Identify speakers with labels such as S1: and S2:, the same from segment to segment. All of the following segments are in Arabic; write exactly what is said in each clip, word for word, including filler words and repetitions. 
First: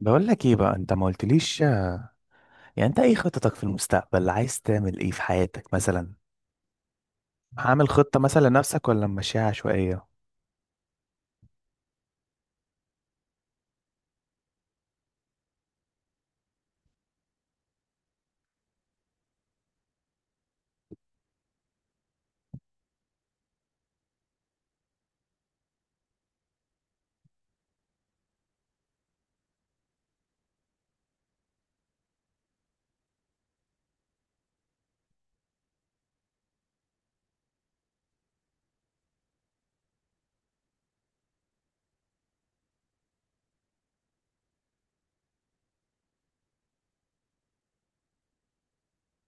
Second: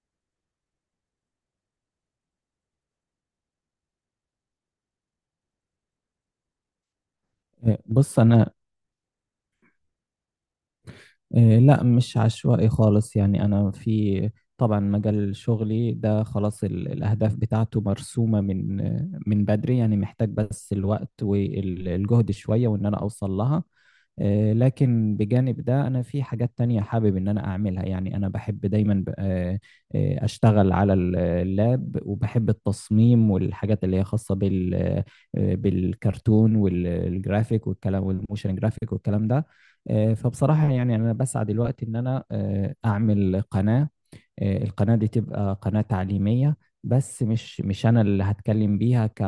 S1: بقول لك ايه بقى؟ انت ما قلتليش. يعني انت ايه خططك في المستقبل؟ عايز تعمل ايه في حياتك مثلا؟
S2: إيه،
S1: عامل
S2: بص
S1: خطة مثلا
S2: انا.
S1: لنفسك ولا ماشيها عشوائية؟
S2: إيه، لا، مش عشوائي خالص. يعني انا في، طبعا، مجال شغلي ده خلاص، ال- الاهداف بتاعته مرسومه من من بدري. يعني محتاج بس الوقت والجهد شويه، وان انا اوصل لها. إيه، لكن بجانب ده انا في حاجات تانية حابب ان انا اعملها. يعني انا بحب دايما ب- آه، آه، اشتغل على ال- اللاب، وبحب التصميم والحاجات اللي هي خاصه بال آه، بالكرتون والجرافيك والكلام، والموشن جرافيك والكلام ده. آه، فبصراحة يعني أنا بسعى دلوقتي إن أنا آه، أعمل قناة. آه، القناة دي تبقى قناة تعليمية، بس مش مش أنا اللي هتكلم بيها ك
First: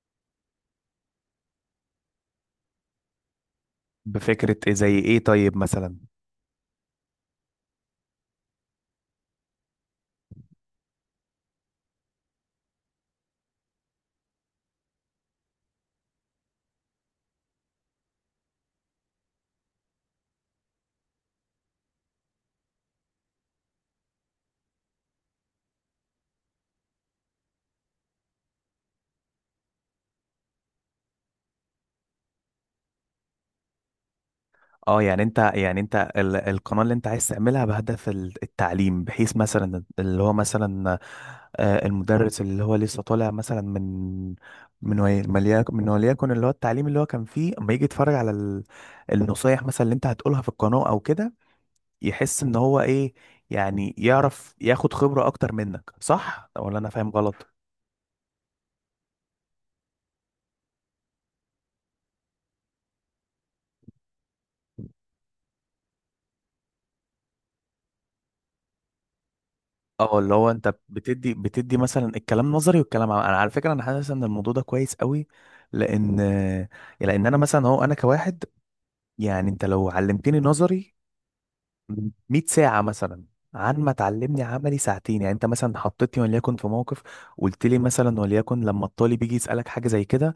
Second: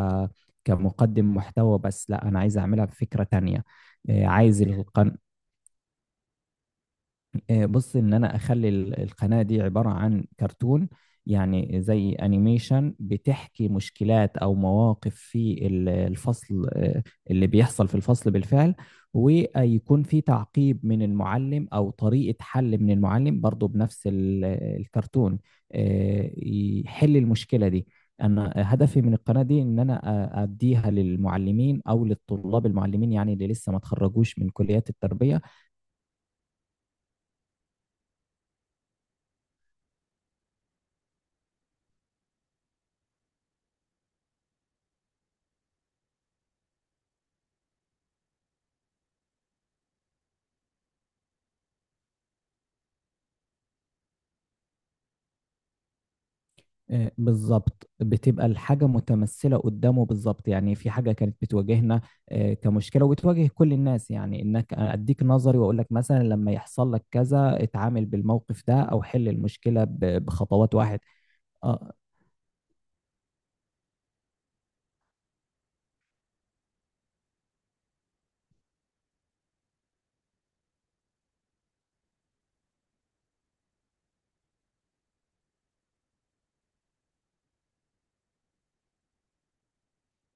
S2: كمقدم محتوى بس. لا، أنا عايز أعملها بفكرة تانية. آه،
S1: بفكرة
S2: عايز
S1: ايه؟ زي
S2: القن...
S1: ايه طيب مثلا؟
S2: آه، بص، ان انا اخلي ال- القناة دي عبارة عن كرتون. يعني زي انيميشن بتحكي مشكلات او مواقف في ال- الفصل، آه، اللي بيحصل في الفصل بالفعل. ويكون في تعقيب من المعلم او طريقة حل من المعلم برضو بنفس ال- الكرتون، آه، يحل المشكلة دي. انا هدفي من القناة دي ان انا أ- اديها للمعلمين او للطلاب المعلمين، يعني اللي لسه ما تخرجوش من كليات
S1: اه، يعني انت
S2: التربية.
S1: يعني انت ال القناة اللي انت عايز تعملها بهدف ال- التعليم، بحيث مثلا اللي هو مثلا آه، المدرس اللي هو لسه طالع مثلا من من ولي- مليك- من وليكن اللي هو التعليم اللي هو كان فيه، اما يجي يتفرج على ال- النصايح مثلا اللي انت هتقولها في القناة او كده، يحس ان هو ايه، يعني يعرف ياخد خبرة اكتر منك. صح ولا انا فاهم
S2: آه،
S1: غلط؟
S2: بالظبط، بتبقى الحاجة متمثلة قدامه بالظبط. يعني في حاجة كانت بتواجهنا آه، كمشكلة، وبتواجه كل الناس. يعني انك اديك نظري، واقول لك مثلا لما يحصل لك كذا اتعامل بالموقف ده، او حل المشكلة
S1: اه،
S2: ب-
S1: اللي هو انت
S2: بخطوات واحد.
S1: بتدي بتدي
S2: آه،
S1: مثلا الكلام نظري والكلام عملي. انا على فكرة انا حاسس ان الموضوع ده كويس قوي، لان لان انا مثلا هو انا كواحد، يعني انت لو علمتني نظري 100 ساعة مثلا، عن ما تعلمني عملي ساعتين. يعني انت مثلا حطيتني وليكن في موقف، قلت لي مثلا وليكن لما الطالب بيجي يسألك حاجة زي كده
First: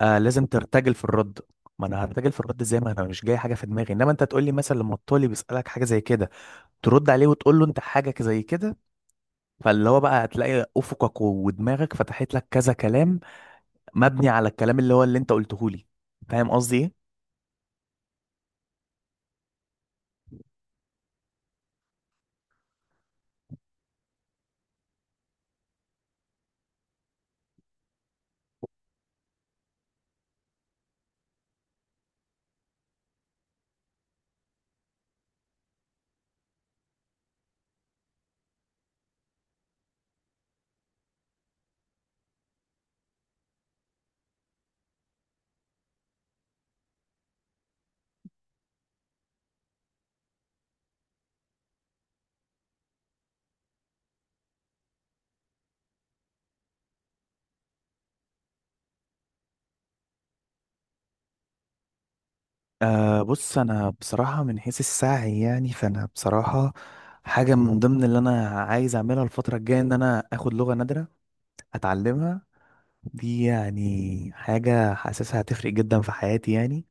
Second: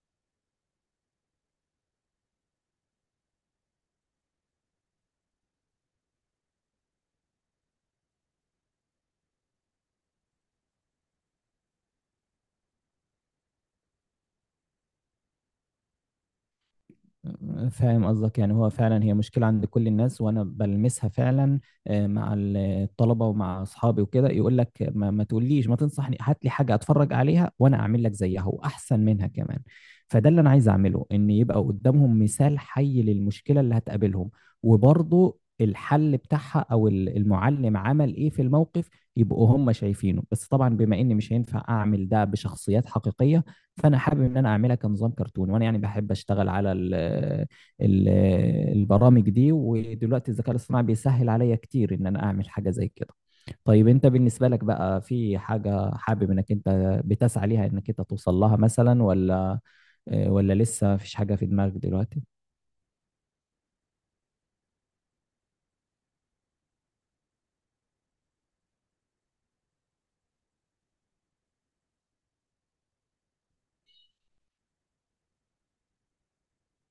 S1: آه لازم ترتجل في الرد. ما انا هرتجل في الرد ازاي ما انا مش جاي حاجه في دماغي؟ انما انت تقول لي مثلا لما الطالب يسالك حاجه زي كده ترد عليه وتقول له انت حاجه زي كده، فاللي هو بقى هتلاقي افقك ودماغك فتحت لك كذا كلام مبني على الكلام اللي هو اللي انت قلته لي. فاهم قصدي ايه؟
S2: فاهم قصدك. يعني هو فعلا هي مشكلة عند كل الناس، وأنا بلمسها فعلا آه، مع الطلبة ومع أصحابي وكده. يقول لك ما, ما تقوليش، ما تنصحني، هات لي حاجة أتفرج عليها وأنا أعمل لك زيها وأحسن منها كمان. فده اللي أنا عايز أعمله، إن يبقى قدامهم مثال حي للمشكلة اللي هتقابلهم، وبرضه الحل بتاعها، أو ال- المعلم عمل إيه في الموقف، يبقوا هم شايفينه. بس طبعا بما إني مش هينفع أعمل ده بشخصيات حقيقية، فانا حابب ان انا اعملها كنظام كرتون. وانا يعني بحب اشتغل على ال ال البرامج دي، ودلوقتي الذكاء الاصطناعي بيسهل عليا كتير ان انا اعمل حاجه زي كده. طيب انت بالنسبه لك بقى، في حاجه حابب انك انت بتسعى ليها، انك انت توصل لها مثلا، ولا آه، ولا لسه مفيش حاجه في دماغك دلوقتي؟
S1: آه، بص انا بصراحه من حيث السعي، يعني فانا بصراحه حاجه من ضمن اللي انا عايز اعملها الفتره الجايه ان انا اخد لغه نادره اتعلمها. دي يعني حاجة حاسسها هتفرق جدا في حياتي يعني.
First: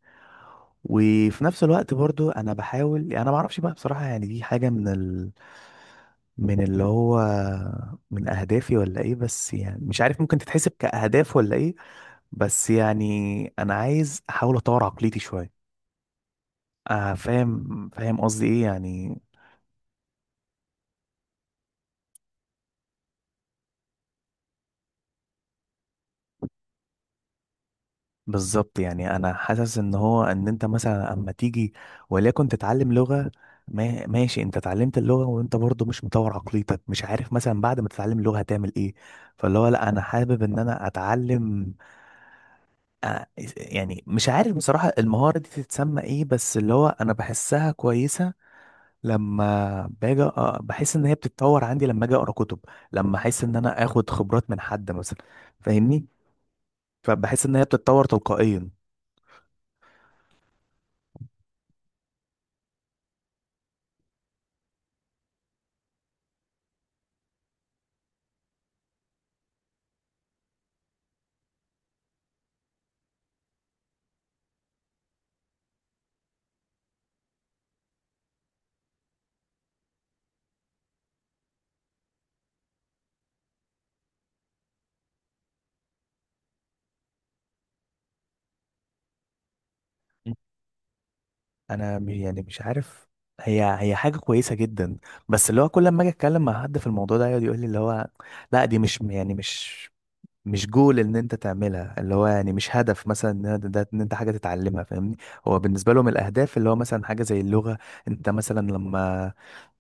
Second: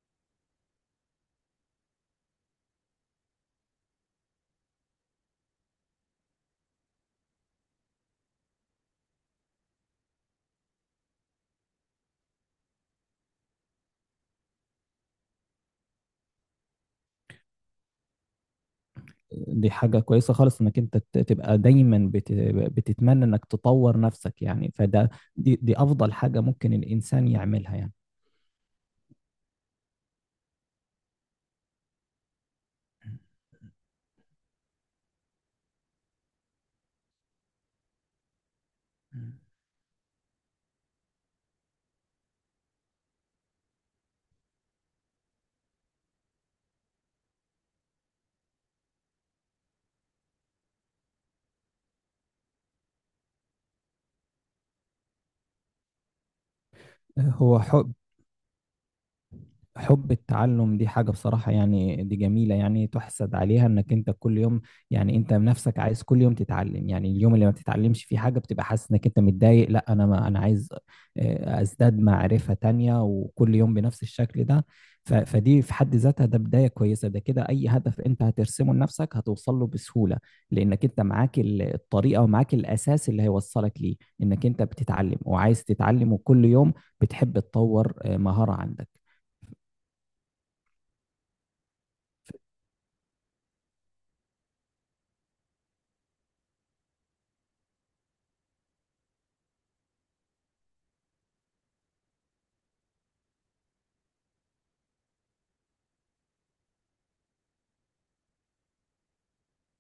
S1: وفي نفس الوقت برضو انا بحاول، يعني انا ما اعرفش بقى بصراحة، يعني دي حاجة من ال... من اللي هو من اهدافي ولا ايه، بس يعني مش عارف ممكن تتحسب كاهداف ولا ايه، بس يعني انا عايز احاول اطور عقليتي شوية. آه فاهم فاهم قصدي ايه يعني.
S2: دي حاجة كويسة خالص انك انت ت- تبقى دايما بت... بتتمنى انك تطور نفسك. يعني فده، دي, دي افضل حاجة ممكن الانسان يعملها يعني.
S1: بالظبط، يعني انا حاسس ان هو ان انت مثلا اما تيجي وليكن تتعلم لغة، ما ماشي انت اتعلمت اللغة وانت برضو مش مطور عقليتك، مش عارف مثلا بعد ما تتعلم اللغة هتعمل ايه. فاللي هو لا انا حابب ان انا اتعلم آه، يعني مش عارف بصراحة المهارة دي تتسمى ايه، بس اللي هو انا بحسها كويسة. لما باجي أقرأ- بحس ان هي بتتطور عندي لما اجي اقرا كتب، لما احس ان انا اخد خبرات من حد مثلا. فاهمني؟ فبحس ان
S2: هو
S1: هي
S2: حب
S1: بتتطور تلقائيا.
S2: حب التعلم دي حاجة بصراحة يعني، دي جميلة يعني تحسد عليها. انك انت كل يوم، يعني انت بنفسك عايز كل يوم تتعلم. يعني اليوم اللي ما بتتعلمش فيه حاجة بتبقى حاسس انك انت متضايق. لا، انا ما انا عايز آه، ازداد معرفة تانية، وكل يوم بنفس الشكل ده. ف- فدي في حد ذاتها، ده بداية كويسة. ده كده اي هدف انت هترسمه لنفسك هتوصل له بسهولة، لانك انت معاك ال- الطريقة ومعاك الاساس اللي هيوصلك ليه. انك انت بتتعلم وعايز تتعلم، وكل يوم بتحب تطور آه، مهارة عندك.
S1: انا م- يعني مش عارف، هي هي حاجه كويسه جدا، بس اللي هو كل ما اجي اتكلم مع حد في الموضوع ده يقعد يقول لي اللي هو لا دي مش يعني مش مش جول ان انت تعملها، اللي هو يعني مش هدف مثلا ان ده ده- ان انت حاجه تتعلمها. فاهمني؟ هو بالنسبه لهم الاهداف اللي هو مثلا حاجه زي اللغه انت مثلا لما،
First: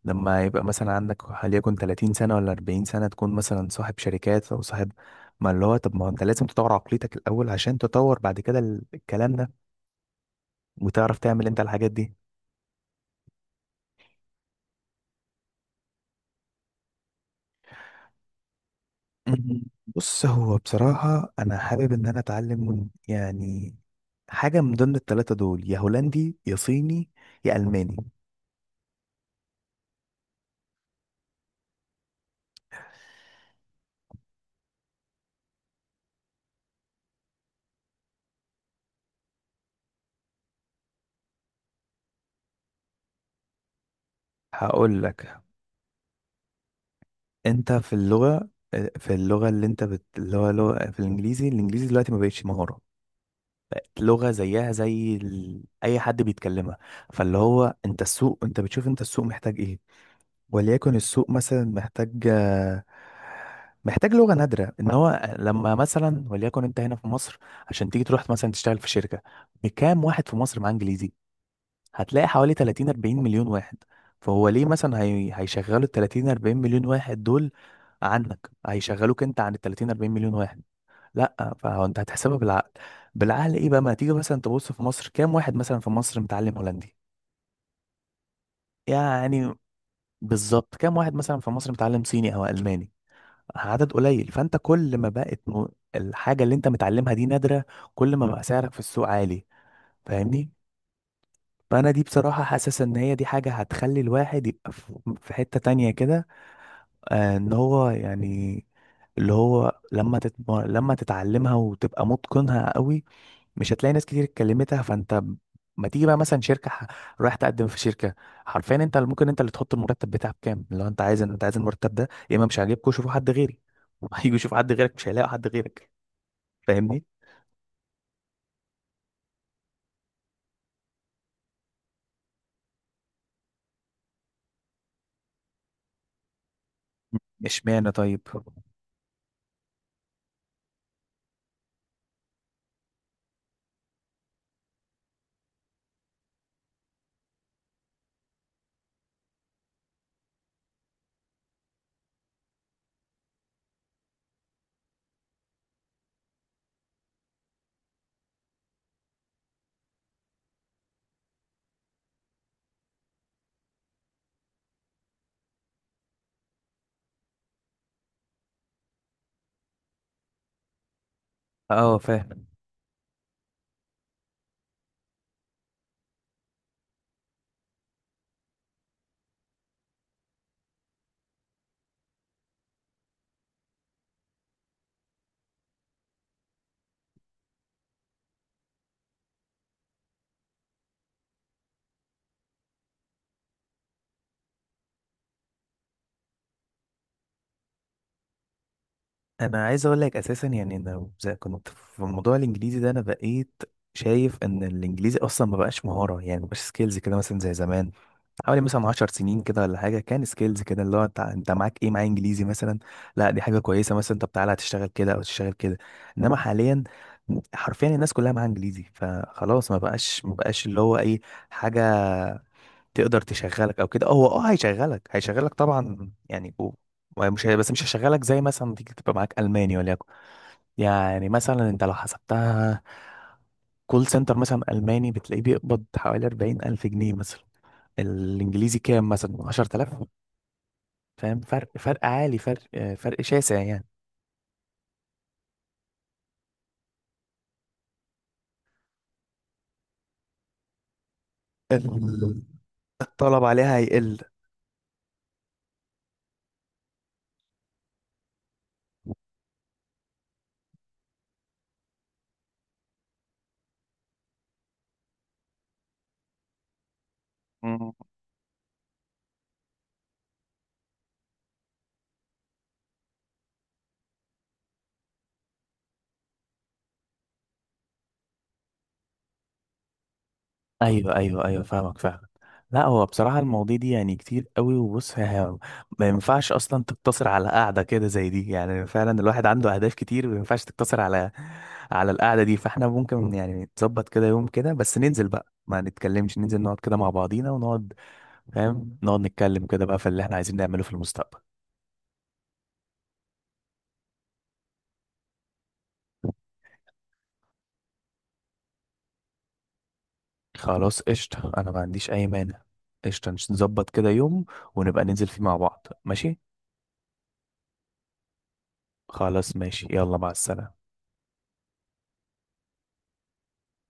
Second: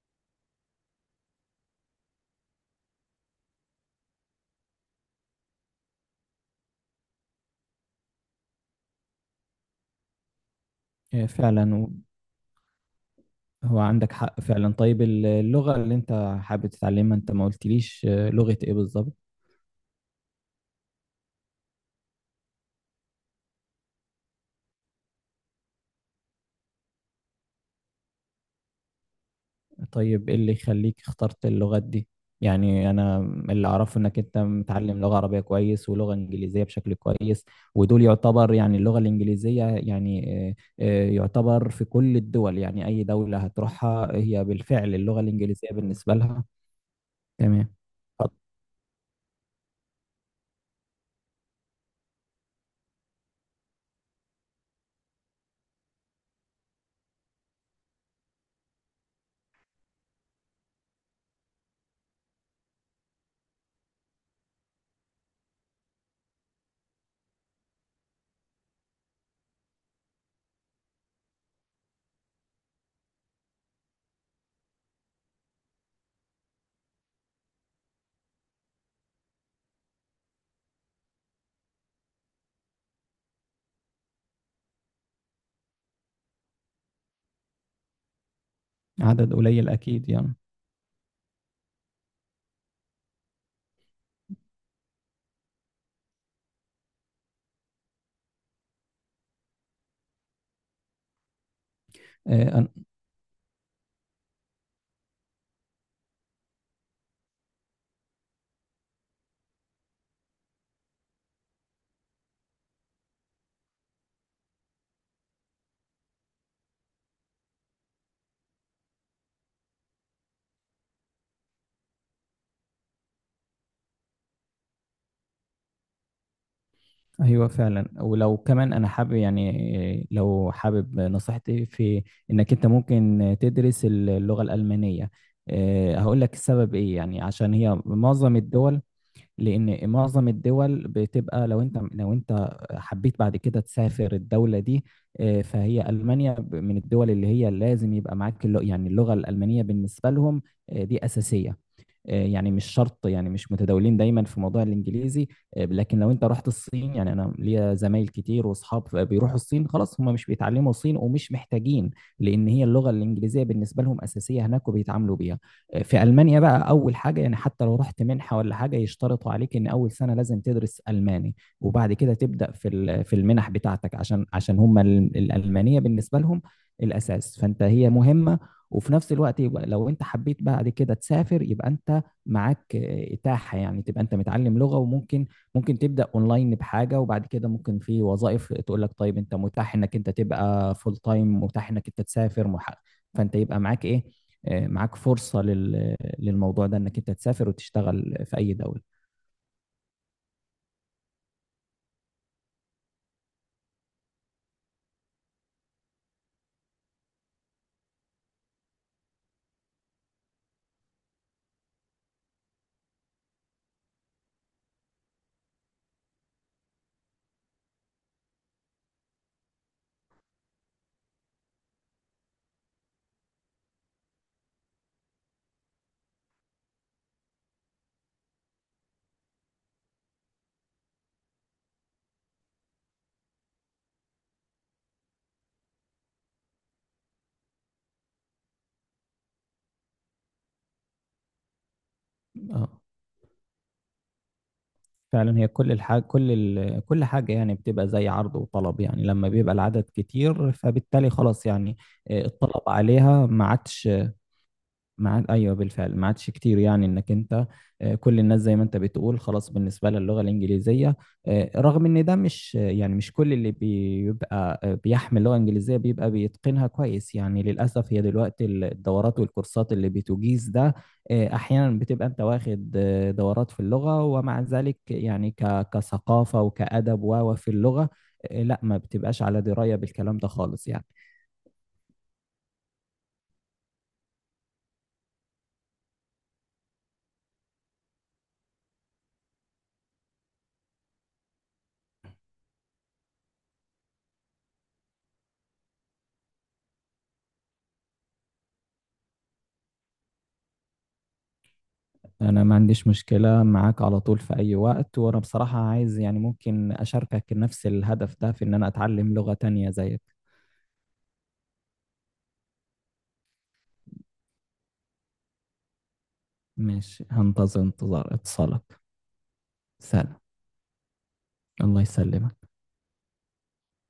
S1: لما يبقى مثلا عندك وليكن 30 سنة ولا 40 سنة تكون مثلا صاحب شركات أو صاحب. ما اللي هو طب ما هو أنت لازم تطور عقليتك الأول عشان تطور بعد كده ال- الكلام ده وتعرف
S2: إيه
S1: تعمل أنت
S2: فعلا، و-
S1: الحاجات دي.
S2: هو عندك حق فعلا. طيب ال- اللغة اللي انت حابب تتعلمها، انت ما قلتليش آه، لغة ايه بالظبط؟
S1: مم. بص هو بصراحة أنا حابب إن أنا أتعلم يعني حاجة من ضمن التلاتة دول، يا هولندي يا صيني يا ألماني.
S2: طيب ايه اللي يخليك اخترت اللغات دي؟ يعني انا اللي اعرفه انك انت متعلم لغة عربية كويس ولغة انجليزية بشكل كويس، ودول يعتبر يعني اللغة الانجليزية يعني آه، آه، يعتبر في كل الدول. يعني اي دولة هتروحها هي بالفعل
S1: هقول
S2: اللغة
S1: لك.
S2: الانجليزية بالنسبة لها.
S1: أنت
S2: تمام.
S1: في اللغة آه، في اللغة اللي أنت بت... اللي هو لغة. في الإنجليزي الإنجليزي دلوقتي ما بقتش مهارة، لغة زيها زي ال... أي حد بيتكلمها. فاللي هو أنت السوق، أنت بتشوف أنت السوق محتاج إيه. وليكن السوق مثلا محتاج آه، محتاج لغة نادرة. إن هو لما مثلا وليكن أنت هنا في مصر عشان تيجي تروح مثلا تشتغل في شركة، بكام واحد في مصر معاه إنجليزي؟ هتلاقي حوالي تلاتين 40 مليون واحد. فهو ليه مثلا هي... هيشغلوا ال تلاتين أربعين مليون واحد دول عنك؟ هيشغلوك أنت عن ال تلاتين أربعين مليون واحد؟ لا. فهو انت هتحسبها بالعقل. بالعقل ايه بقى؟ ما تيجي مثلا تبص في مصر كام واحد مثلا في مصر متعلم هولندي
S2: عدد
S1: يعني،
S2: قليل اكيد يعني.
S1: بالظبط. كام واحد مثلا في مصر متعلم صيني او الماني؟ عدد قليل. فانت كل ما بقت م- الحاجه اللي انت متعلمها دي نادره، كل ما بقى سعرك في السوق عالي. فاهمني؟ فانا دي بصراحه
S2: آه،
S1: حاسس ان هي دي حاجه هتخلي الواحد يبقى في في حته تانية كده، آه، ان هو يعني اللي هو لما تتم... لما تتعلمها وتبقى متقنها قوي، مش هتلاقي ناس كتير اتكلمتها. فانت ب- ما تيجي بقى مثلا شركه ح- رايح تقدم في شركه، حرفيا انت اللي ممكن انت اللي تحط المرتب بتاعك كام. لو انت عايز انت عايز المرتب ده، يا اما مش عاجبكوا شوفوا حد غيري. هيجوا يشوفوا حد غيرك مش هيلاقوا حد غيرك. فاهمني؟
S2: ايوه فعلا. ولو كمان انا حابب يعني، لو حابب نصيحتي في، انك انت ممكن تدرس اللغه الالمانيه. أه، هقول لك السبب ايه. يعني عشان هي
S1: اشمعنى طيب؟
S2: معظم الدول، لان معظم الدول بتبقى، لو انت لو انت حبيت بعد كده تسافر الدوله دي، أه، فهي المانيا ب- من الدول اللي هي لازم يبقى معاك اللغة. يعني اللغه الالمانيه بالنسبه لهم أه، دي اساسيه. آه، يعني مش شرط، يعني مش متداولين دايما في موضوع الانجليزي. آه، لكن لو انت رحت الصين، يعني انا ليا زمايل كتير واصحاب بيروحوا الصين، خلاص هم مش بيتعلموا صين ومش محتاجين، لان هي اللغه الانجليزيه بالنسبه لهم اساسيه هناك وبيتعاملوا بيها. آه، في المانيا بقى، اول حاجه، يعني حتى لو رحت منحه ولا حاجه يشترطوا عليك ان اول سنه لازم تدرس الماني، وبعد
S1: اه
S2: كده
S1: فاهم.
S2: تبدا في ال- في المنح بتاعتك، عشان عشان هم ال- الالمانيه بالنسبه لهم الاساس. فانت هي مهمه. وفي نفس الوقت، يبقى لو انت حبيت بعد كده تسافر، يبقى انت معاك آه، إتاحة، يعني تبقى أنت متعلم لغة. وممكن ممكن تبدأ أونلاين بحاجة، وبعد كده ممكن في وظائف تقول لك طيب أنت متاح إنك أنت تبقى فول تايم، متاح إنك أنت تسافر مح- فأنت يبقى معاك إيه؟ آه، معاك فرصة لل- للموضوع ده، إنك أنت تسافر وتشتغل في أي دولة.
S1: انا عايز اقول لك اساسا يعني انا زي كنت في موضوع الانجليزي ده، انا بقيت شايف ان الانجليزي اصلا ما بقاش مهاره، يعني ما بقاش سكيلز كده مثلا زي زمان حوالي مثلا 10 سنين كده ولا حاجه، كان سكيلز كده اللي هو انت، انت معاك ايه؟ معايا انجليزي مثلا. لا دي حاجه كويسه مثلا، طب تعالى هتشتغل كده او تشتغل كده. انما حاليا حرفيا الناس كلها معاها انجليزي، فخلاص ما بقاش، ما بقاش اللي هو اي حاجه تقدر تشغلك او كده. هو اه هيشغلك هيشغلك طبعا يعني و- ومش هي- بس مش هيشغلك زي مثلا ما تيجي تبقى معاك الماني وليكن. يعني مثلا انت لو حسبتها، كول سنتر مثلا ألماني بتلاقيه بيقبض حوالي أربعين ألف جنيه مثلا، الإنجليزي كام مثلا؟ عشر تلاف. فاهم فرق؟ فرق عالي، فرق
S2: اه
S1: آه، فرق شاسع يعني.
S2: فعلا، هي كل الحاجة، كل ال... كل حاجة يعني بتبقى زي عرض وطلب. يعني لما بيبقى العدد كتير، فبالتالي خلاص يعني آه، الطلب عليها
S1: الطلب
S2: ما
S1: عليها
S2: عادش.
S1: هيقل.
S2: ما عاد، ايوه بالفعل ما عادش كتير. يعني انك انت آه، كل الناس زي ما انت بتقول خلاص بالنسبه لها اللغه الانجليزيه، آه، رغم ان ده مش آه، يعني مش كل اللي بيبقى آه، بيحمل لغه انجليزيه بيبقى بيتقنها كويس. يعني
S1: مم.
S2: للاسف، هي دلوقتي الدورات والكورسات اللي بتجيز ده آه، احيانا بتبقى انت واخد آه، دورات في اللغه، ومع ذلك يعني ك- كثقافه وكادب، و و في اللغه آه، لا، ما بتبقاش على درايه بالكلام ده خالص يعني.
S1: ايوه ايوه ايوه فاهمك فعلا. لا هو بصراحه المواضيع دي يعني كتير قوي. وبص ها- ما ينفعش اصلا تقتصر على قاعده كده زي دي، يعني فعلا الواحد عنده اهداف كتير ما ينفعش تقتصر على على القعده دي. فاحنا ممكن يعني نظبط كده يوم كده، بس ننزل بقى ما نتكلمش، ننزل نقعد كده مع بعضينا ونقعد، فاهم، نقعد نتكلم كده بقى في اللي احنا عايزين نعمله في المستقبل.
S2: انا ما عنديش مشكلة معاك على طول، في اي وقت. وانا بصراحة عايز يعني ممكن اشاركك نفس الهدف ده في ان انا اتعلم لغة تانية زيك.
S1: خلاص قشطة، أنا ما عنديش أي مانع. قشطة، نظبط كده يوم ونبقى ننزل فيه مع بعض. ماشي.
S2: ماشي، هنتظر انتظار اتصالك.
S1: خلاص ماشي، يلا
S2: سلام.
S1: مع السلامة.
S2: الله يسلمك.